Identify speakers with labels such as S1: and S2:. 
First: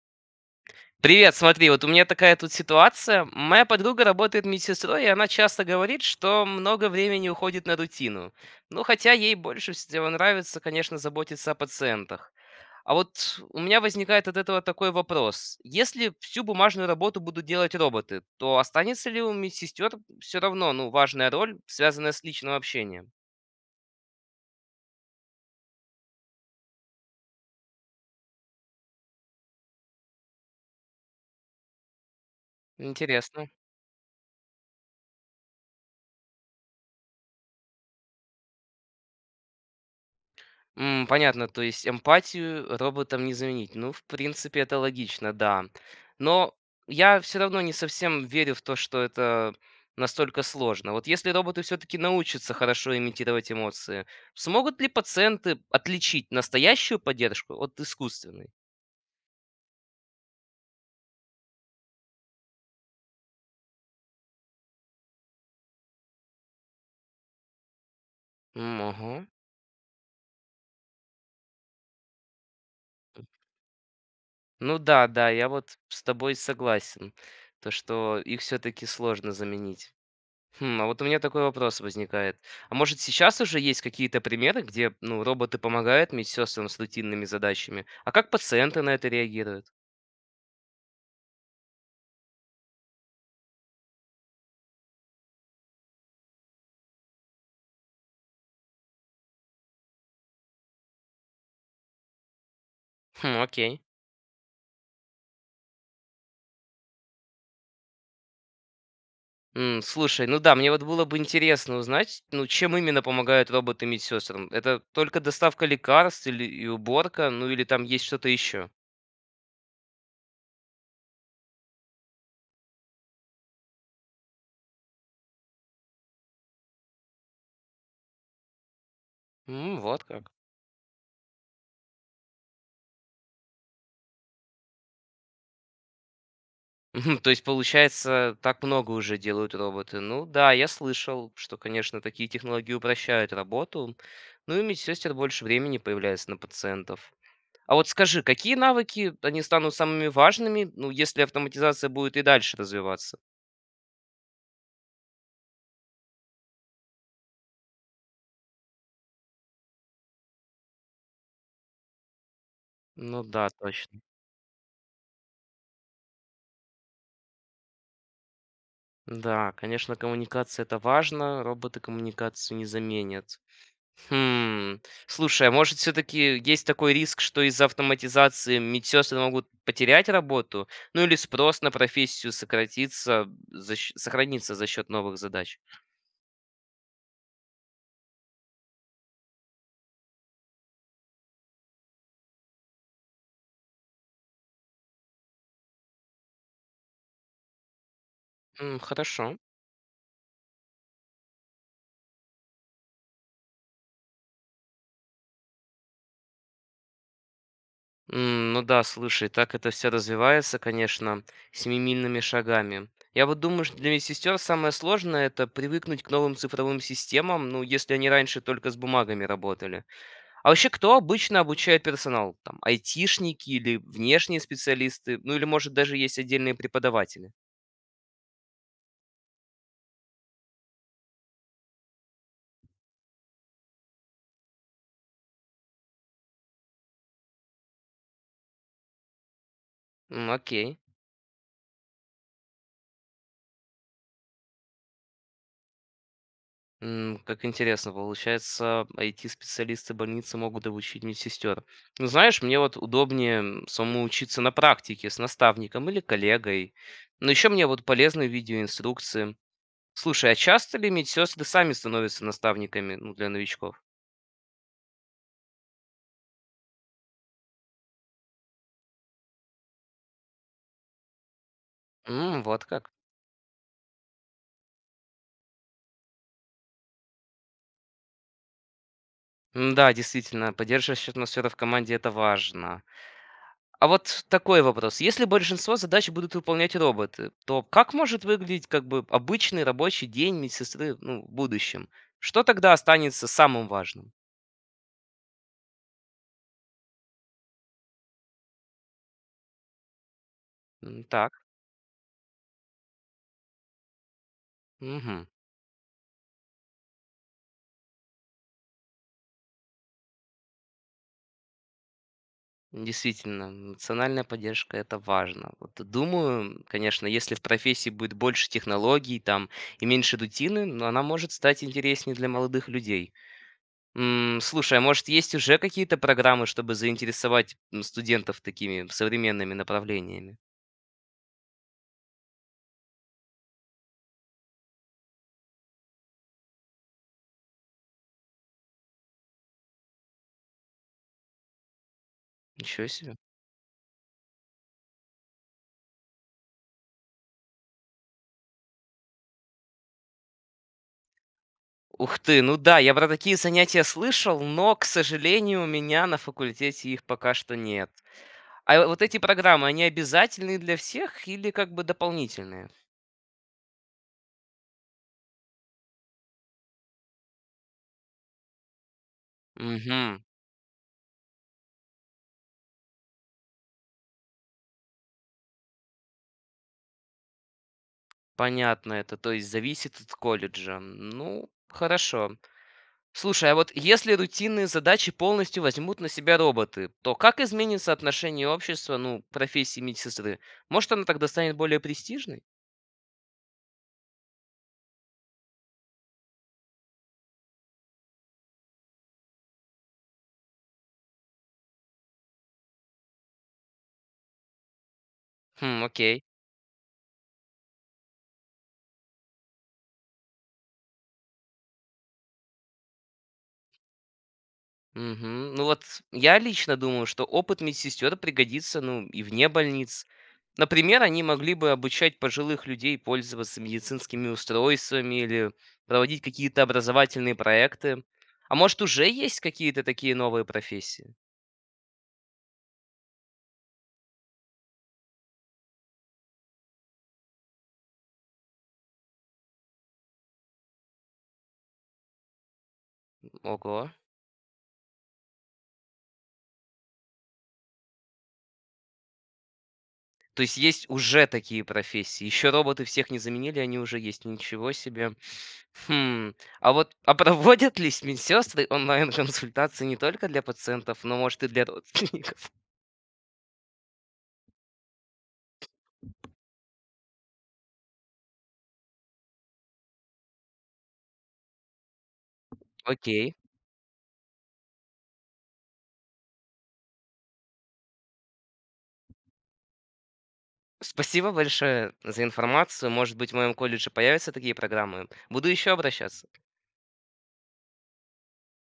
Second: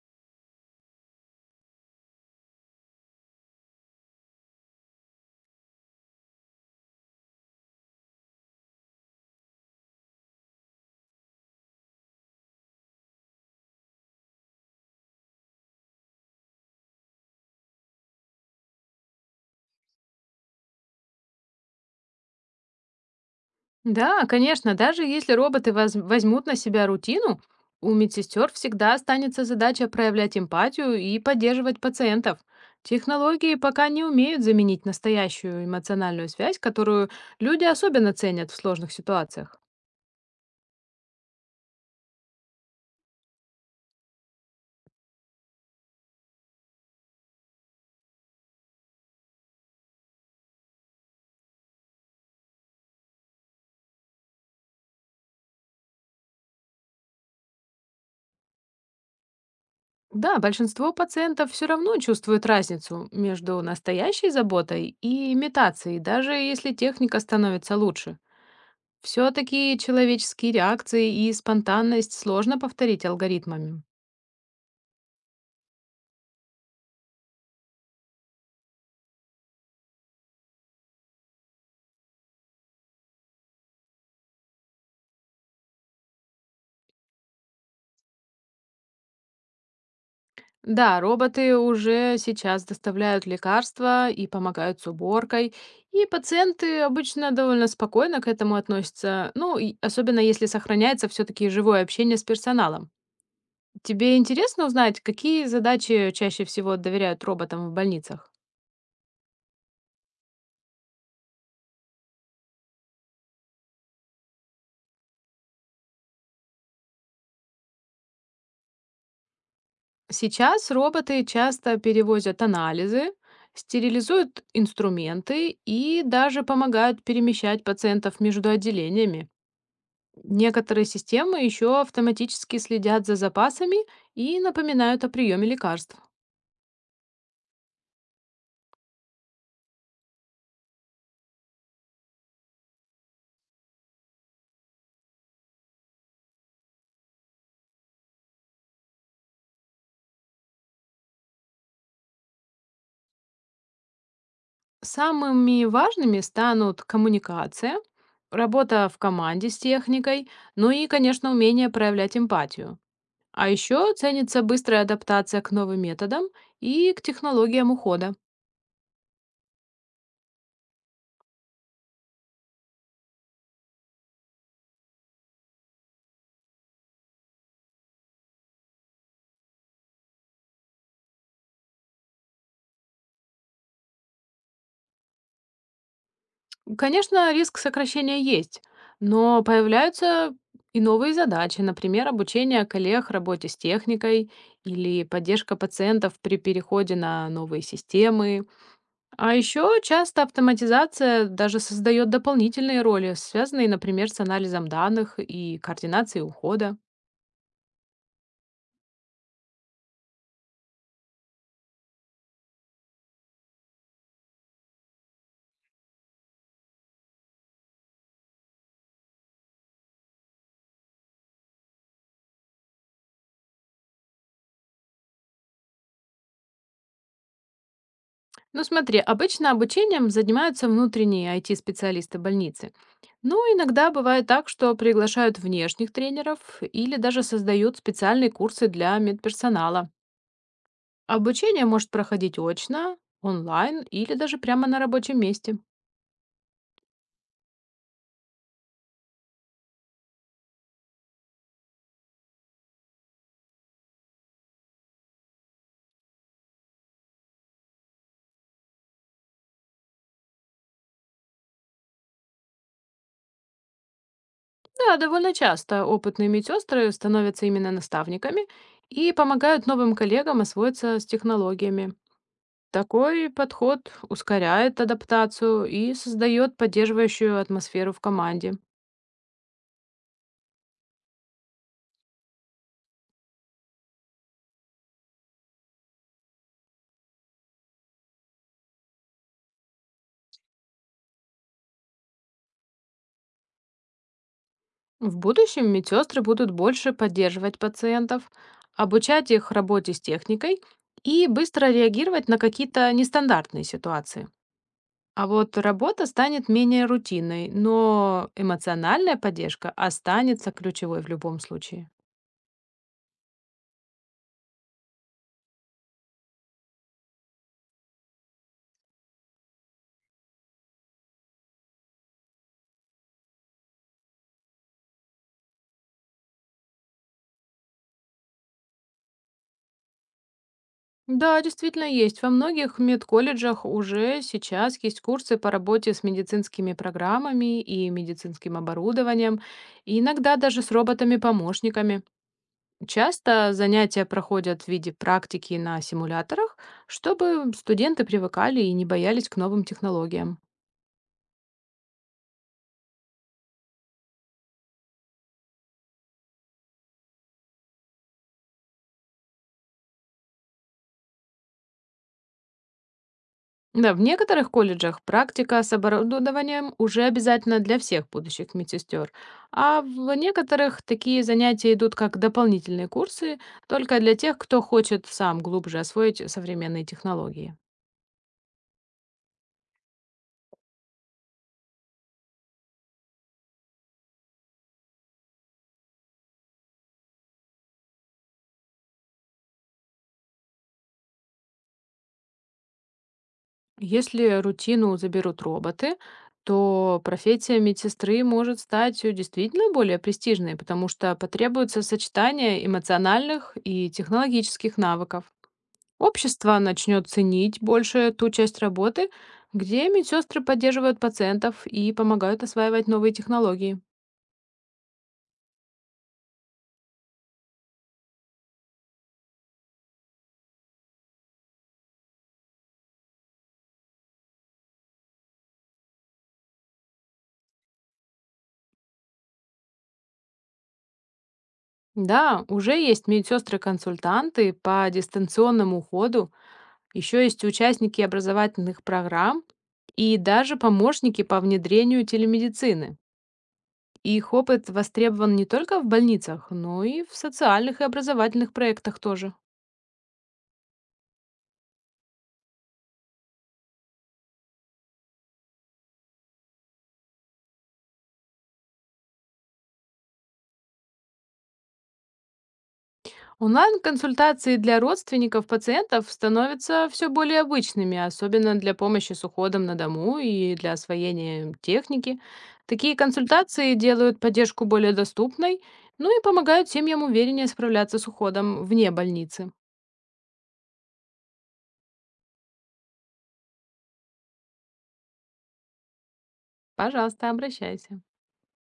S1: Привет, смотри, вот у меня такая тут ситуация. Моя подруга работает медсестрой, и она часто говорит, что много времени уходит на рутину. Ну, хотя ей больше всего нравится, конечно, заботиться о пациентах. А вот у меня возникает от этого такой вопрос. Если всю бумажную работу будут делать роботы, то останется ли у медсестер все равно, ну, важная роль, связанная с личным общением?
S2: Да, конечно, даже если роботы возьмут на себя рутину, у медсестер всегда останется задача проявлять эмпатию и поддерживать пациентов.
S1: Интересно.
S2: Технологии пока не умеют заменить настоящую эмоциональную связь, которую люди особенно ценят в сложных ситуациях.
S1: Понятно, то есть эмпатию роботам не заменить. Ну, в принципе, это логично, да. Но я все равно не совсем верю в то, что это настолько сложно. Вот если роботы все-таки научатся хорошо имитировать эмоции, смогут ли пациенты отличить настоящую поддержку от искусственной?
S2: Да, большинство пациентов все равно чувствуют разницу между настоящей заботой и имитацией, даже если техника становится лучше.
S1: М, ага.
S2: Все-таки человеческие реакции и спонтанность сложно повторить алгоритмами.
S1: Ну да, да, я вот с тобой согласен, то что их все-таки сложно заменить. Хм, а вот у меня такой вопрос возникает. А может сейчас уже есть какие-то примеры, где ну, роботы помогают медсестрам с рутинными задачами? А как пациенты на это реагируют?
S2: Да, роботы уже сейчас доставляют лекарства и помогают с уборкой, и пациенты обычно довольно спокойно к этому относятся, ну, и особенно если сохраняется все-таки живое общение с персоналом.
S1: Хм, окей.
S2: Тебе интересно узнать, какие задачи чаще всего доверяют роботам в больницах?
S1: М, слушай, ну да, мне вот было бы интересно узнать, ну чем именно помогают роботы медсестрам? Это только доставка лекарств или и уборка, ну или там есть что-то еще?
S2: Сейчас роботы часто перевозят анализы, стерилизуют инструменты и даже помогают перемещать пациентов между отделениями.
S1: Вот как.
S2: Некоторые системы еще автоматически следят за запасами и напоминают о приеме лекарств.
S1: Мгм. То есть, получается, так много уже делают роботы. Ну да, я слышал, что, конечно, такие технологии упрощают работу, ну и медсестер больше времени появляется на пациентов. А вот скажи, какие навыки они станут самыми важными, ну, если автоматизация будет и дальше развиваться?
S2: Самыми важными станут коммуникация, работа в команде с техникой, ну и, конечно, умение проявлять эмпатию.
S1: Ну
S2: А
S1: да,
S2: еще
S1: точно.
S2: ценится быстрая адаптация к новым методам и к технологиям ухода.
S1: Да, конечно, коммуникация это важно, роботы коммуникацию не заменят. Хм. Слушай, а может, все-таки есть такой риск, что из-за автоматизации медсестры могут потерять работу? Ну или спрос на профессию сократится, сохранится за счет новых задач?
S2: Конечно, риск сокращения есть, но появляются и новые задачи, например, обучение коллег работе с техникой или поддержка пациентов при переходе на новые системы.
S1: М,
S2: А
S1: хорошо.
S2: еще часто автоматизация даже создает дополнительные роли, связанные, например, с анализом данных и координацией ухода.
S1: М, ну да, слушай, так это все развивается, конечно, семимильными шагами. Я вот думаю, что для медсестер самое сложное это привыкнуть к новым цифровым системам, ну, если они раньше только с бумагами работали. А вообще, кто обычно обучает персонал? Там, айтишники или внешние специалисты? Ну, или, может, даже есть отдельные преподаватели?
S2: Ну смотри, обычно обучением занимаются внутренние IT-специалисты больницы. Ну, иногда бывает так, что приглашают внешних тренеров или даже создают специальные курсы для медперсонала.
S1: М, окей.
S2: Обучение может проходить очно, онлайн или даже прямо на рабочем месте.
S1: Как интересно, получается, IT-специалисты больницы могут обучить медсестер. Ну, знаешь, мне вот удобнее самому учиться на практике с наставником или коллегой. Но еще мне вот полезны видеоинструкции. Слушай, а часто ли медсестры сами становятся наставниками, ну, для новичков?
S2: Да, довольно часто опытные медсестры становятся именно наставниками и помогают новым коллегам освоиться с технологиями.
S1: Вот как.
S2: Такой подход ускоряет адаптацию и создает поддерживающую атмосферу в команде.
S1: М, да, действительно, поддерживающая атмосфера в команде это важно. А вот такой вопрос. Если большинство задач будут выполнять роботы, то как может выглядеть как бы обычный рабочий день медсестры ну, в будущем? Что тогда останется самым важным?
S2: В будущем медсестры будут больше поддерживать пациентов, обучать их работе с техникой
S1: М,
S2: и
S1: так,
S2: быстро реагировать на какие-то нестандартные ситуации.
S1: мгм.
S2: А вот работа станет менее рутинной, но эмоциональная поддержка останется ключевой в любом случае.
S1: Действительно, эмоциональная поддержка это важно. Вот думаю, конечно, если в профессии будет больше технологий там и меньше рутины, ну, она может стать интереснее для молодых людей. Слушай, а может есть уже какие-то программы, чтобы заинтересовать студентов такими современными направлениями?
S2: Да, действительно есть. Во многих медколледжах уже сейчас есть курсы по работе с медицинскими программами и медицинским оборудованием, и иногда даже с роботами-помощниками.
S1: Ничего себе.
S2: Часто занятия проходят в виде практики на симуляторах, чтобы студенты привыкали и не боялись к новым технологиям.
S1: Ух ты, ну да, я про такие занятия слышал, но, к сожалению, у меня на факультете их пока что нет. А вот эти программы, они обязательные для всех или как бы дополнительные?
S2: Да, в некоторых колледжах практика с оборудованием уже обязательно для всех будущих медсестер, а в
S1: Мгм.
S2: некоторых такие занятия идут как дополнительные курсы только для тех, кто хочет сам глубже освоить современные технологии.
S1: Понятно это, то есть зависит от колледжа. Ну, хорошо. Слушай, а вот если рутинные задачи полностью возьмут на себя роботы, то как изменится отношение общества, ну, к профессии медсестры? Может, она тогда станет более престижной?
S2: Если рутину заберут роботы, то профессия медсестры может стать действительно более престижной, потому что потребуется сочетание эмоциональных и технологических навыков.
S1: Хм, окей.
S2: Общество начнет ценить больше ту часть работы, где медсестры поддерживают пациентов и помогают осваивать новые технологии.
S1: Мгм. Ну вот я лично думаю, что опыт медсестер пригодится, ну, и вне больниц. Например, они могли бы обучать пожилых людей пользоваться медицинскими устройствами или проводить какие-то образовательные проекты. А может, уже есть какие-то такие новые профессии?
S2: Да, уже есть медсестры-консультанты по дистанционному уходу, еще есть участники образовательных программ и даже помощники по внедрению телемедицины.
S1: Ого.
S2: Их опыт востребован не только в больницах, но и в социальных и образовательных проектах тоже.
S1: То есть есть уже такие профессии. Еще роботы всех не заменили, они уже есть. Ничего себе. Хм. А вот а проводят ли медсестры онлайн-консультации не только для пациентов, но, может, и для родственников?
S2: Онлайн-консультации для родственников пациентов становятся все более обычными, особенно для помощи с уходом на дому и для освоения техники. Такие
S1: Окей.
S2: консультации делают поддержку более доступной, ну и помогают семьям увереннее справляться с уходом вне больницы.
S1: Спасибо большое за информацию. Может быть, в моем колледже появятся такие программы. Буду еще обращаться.
S2: Пожалуйста, обращайся.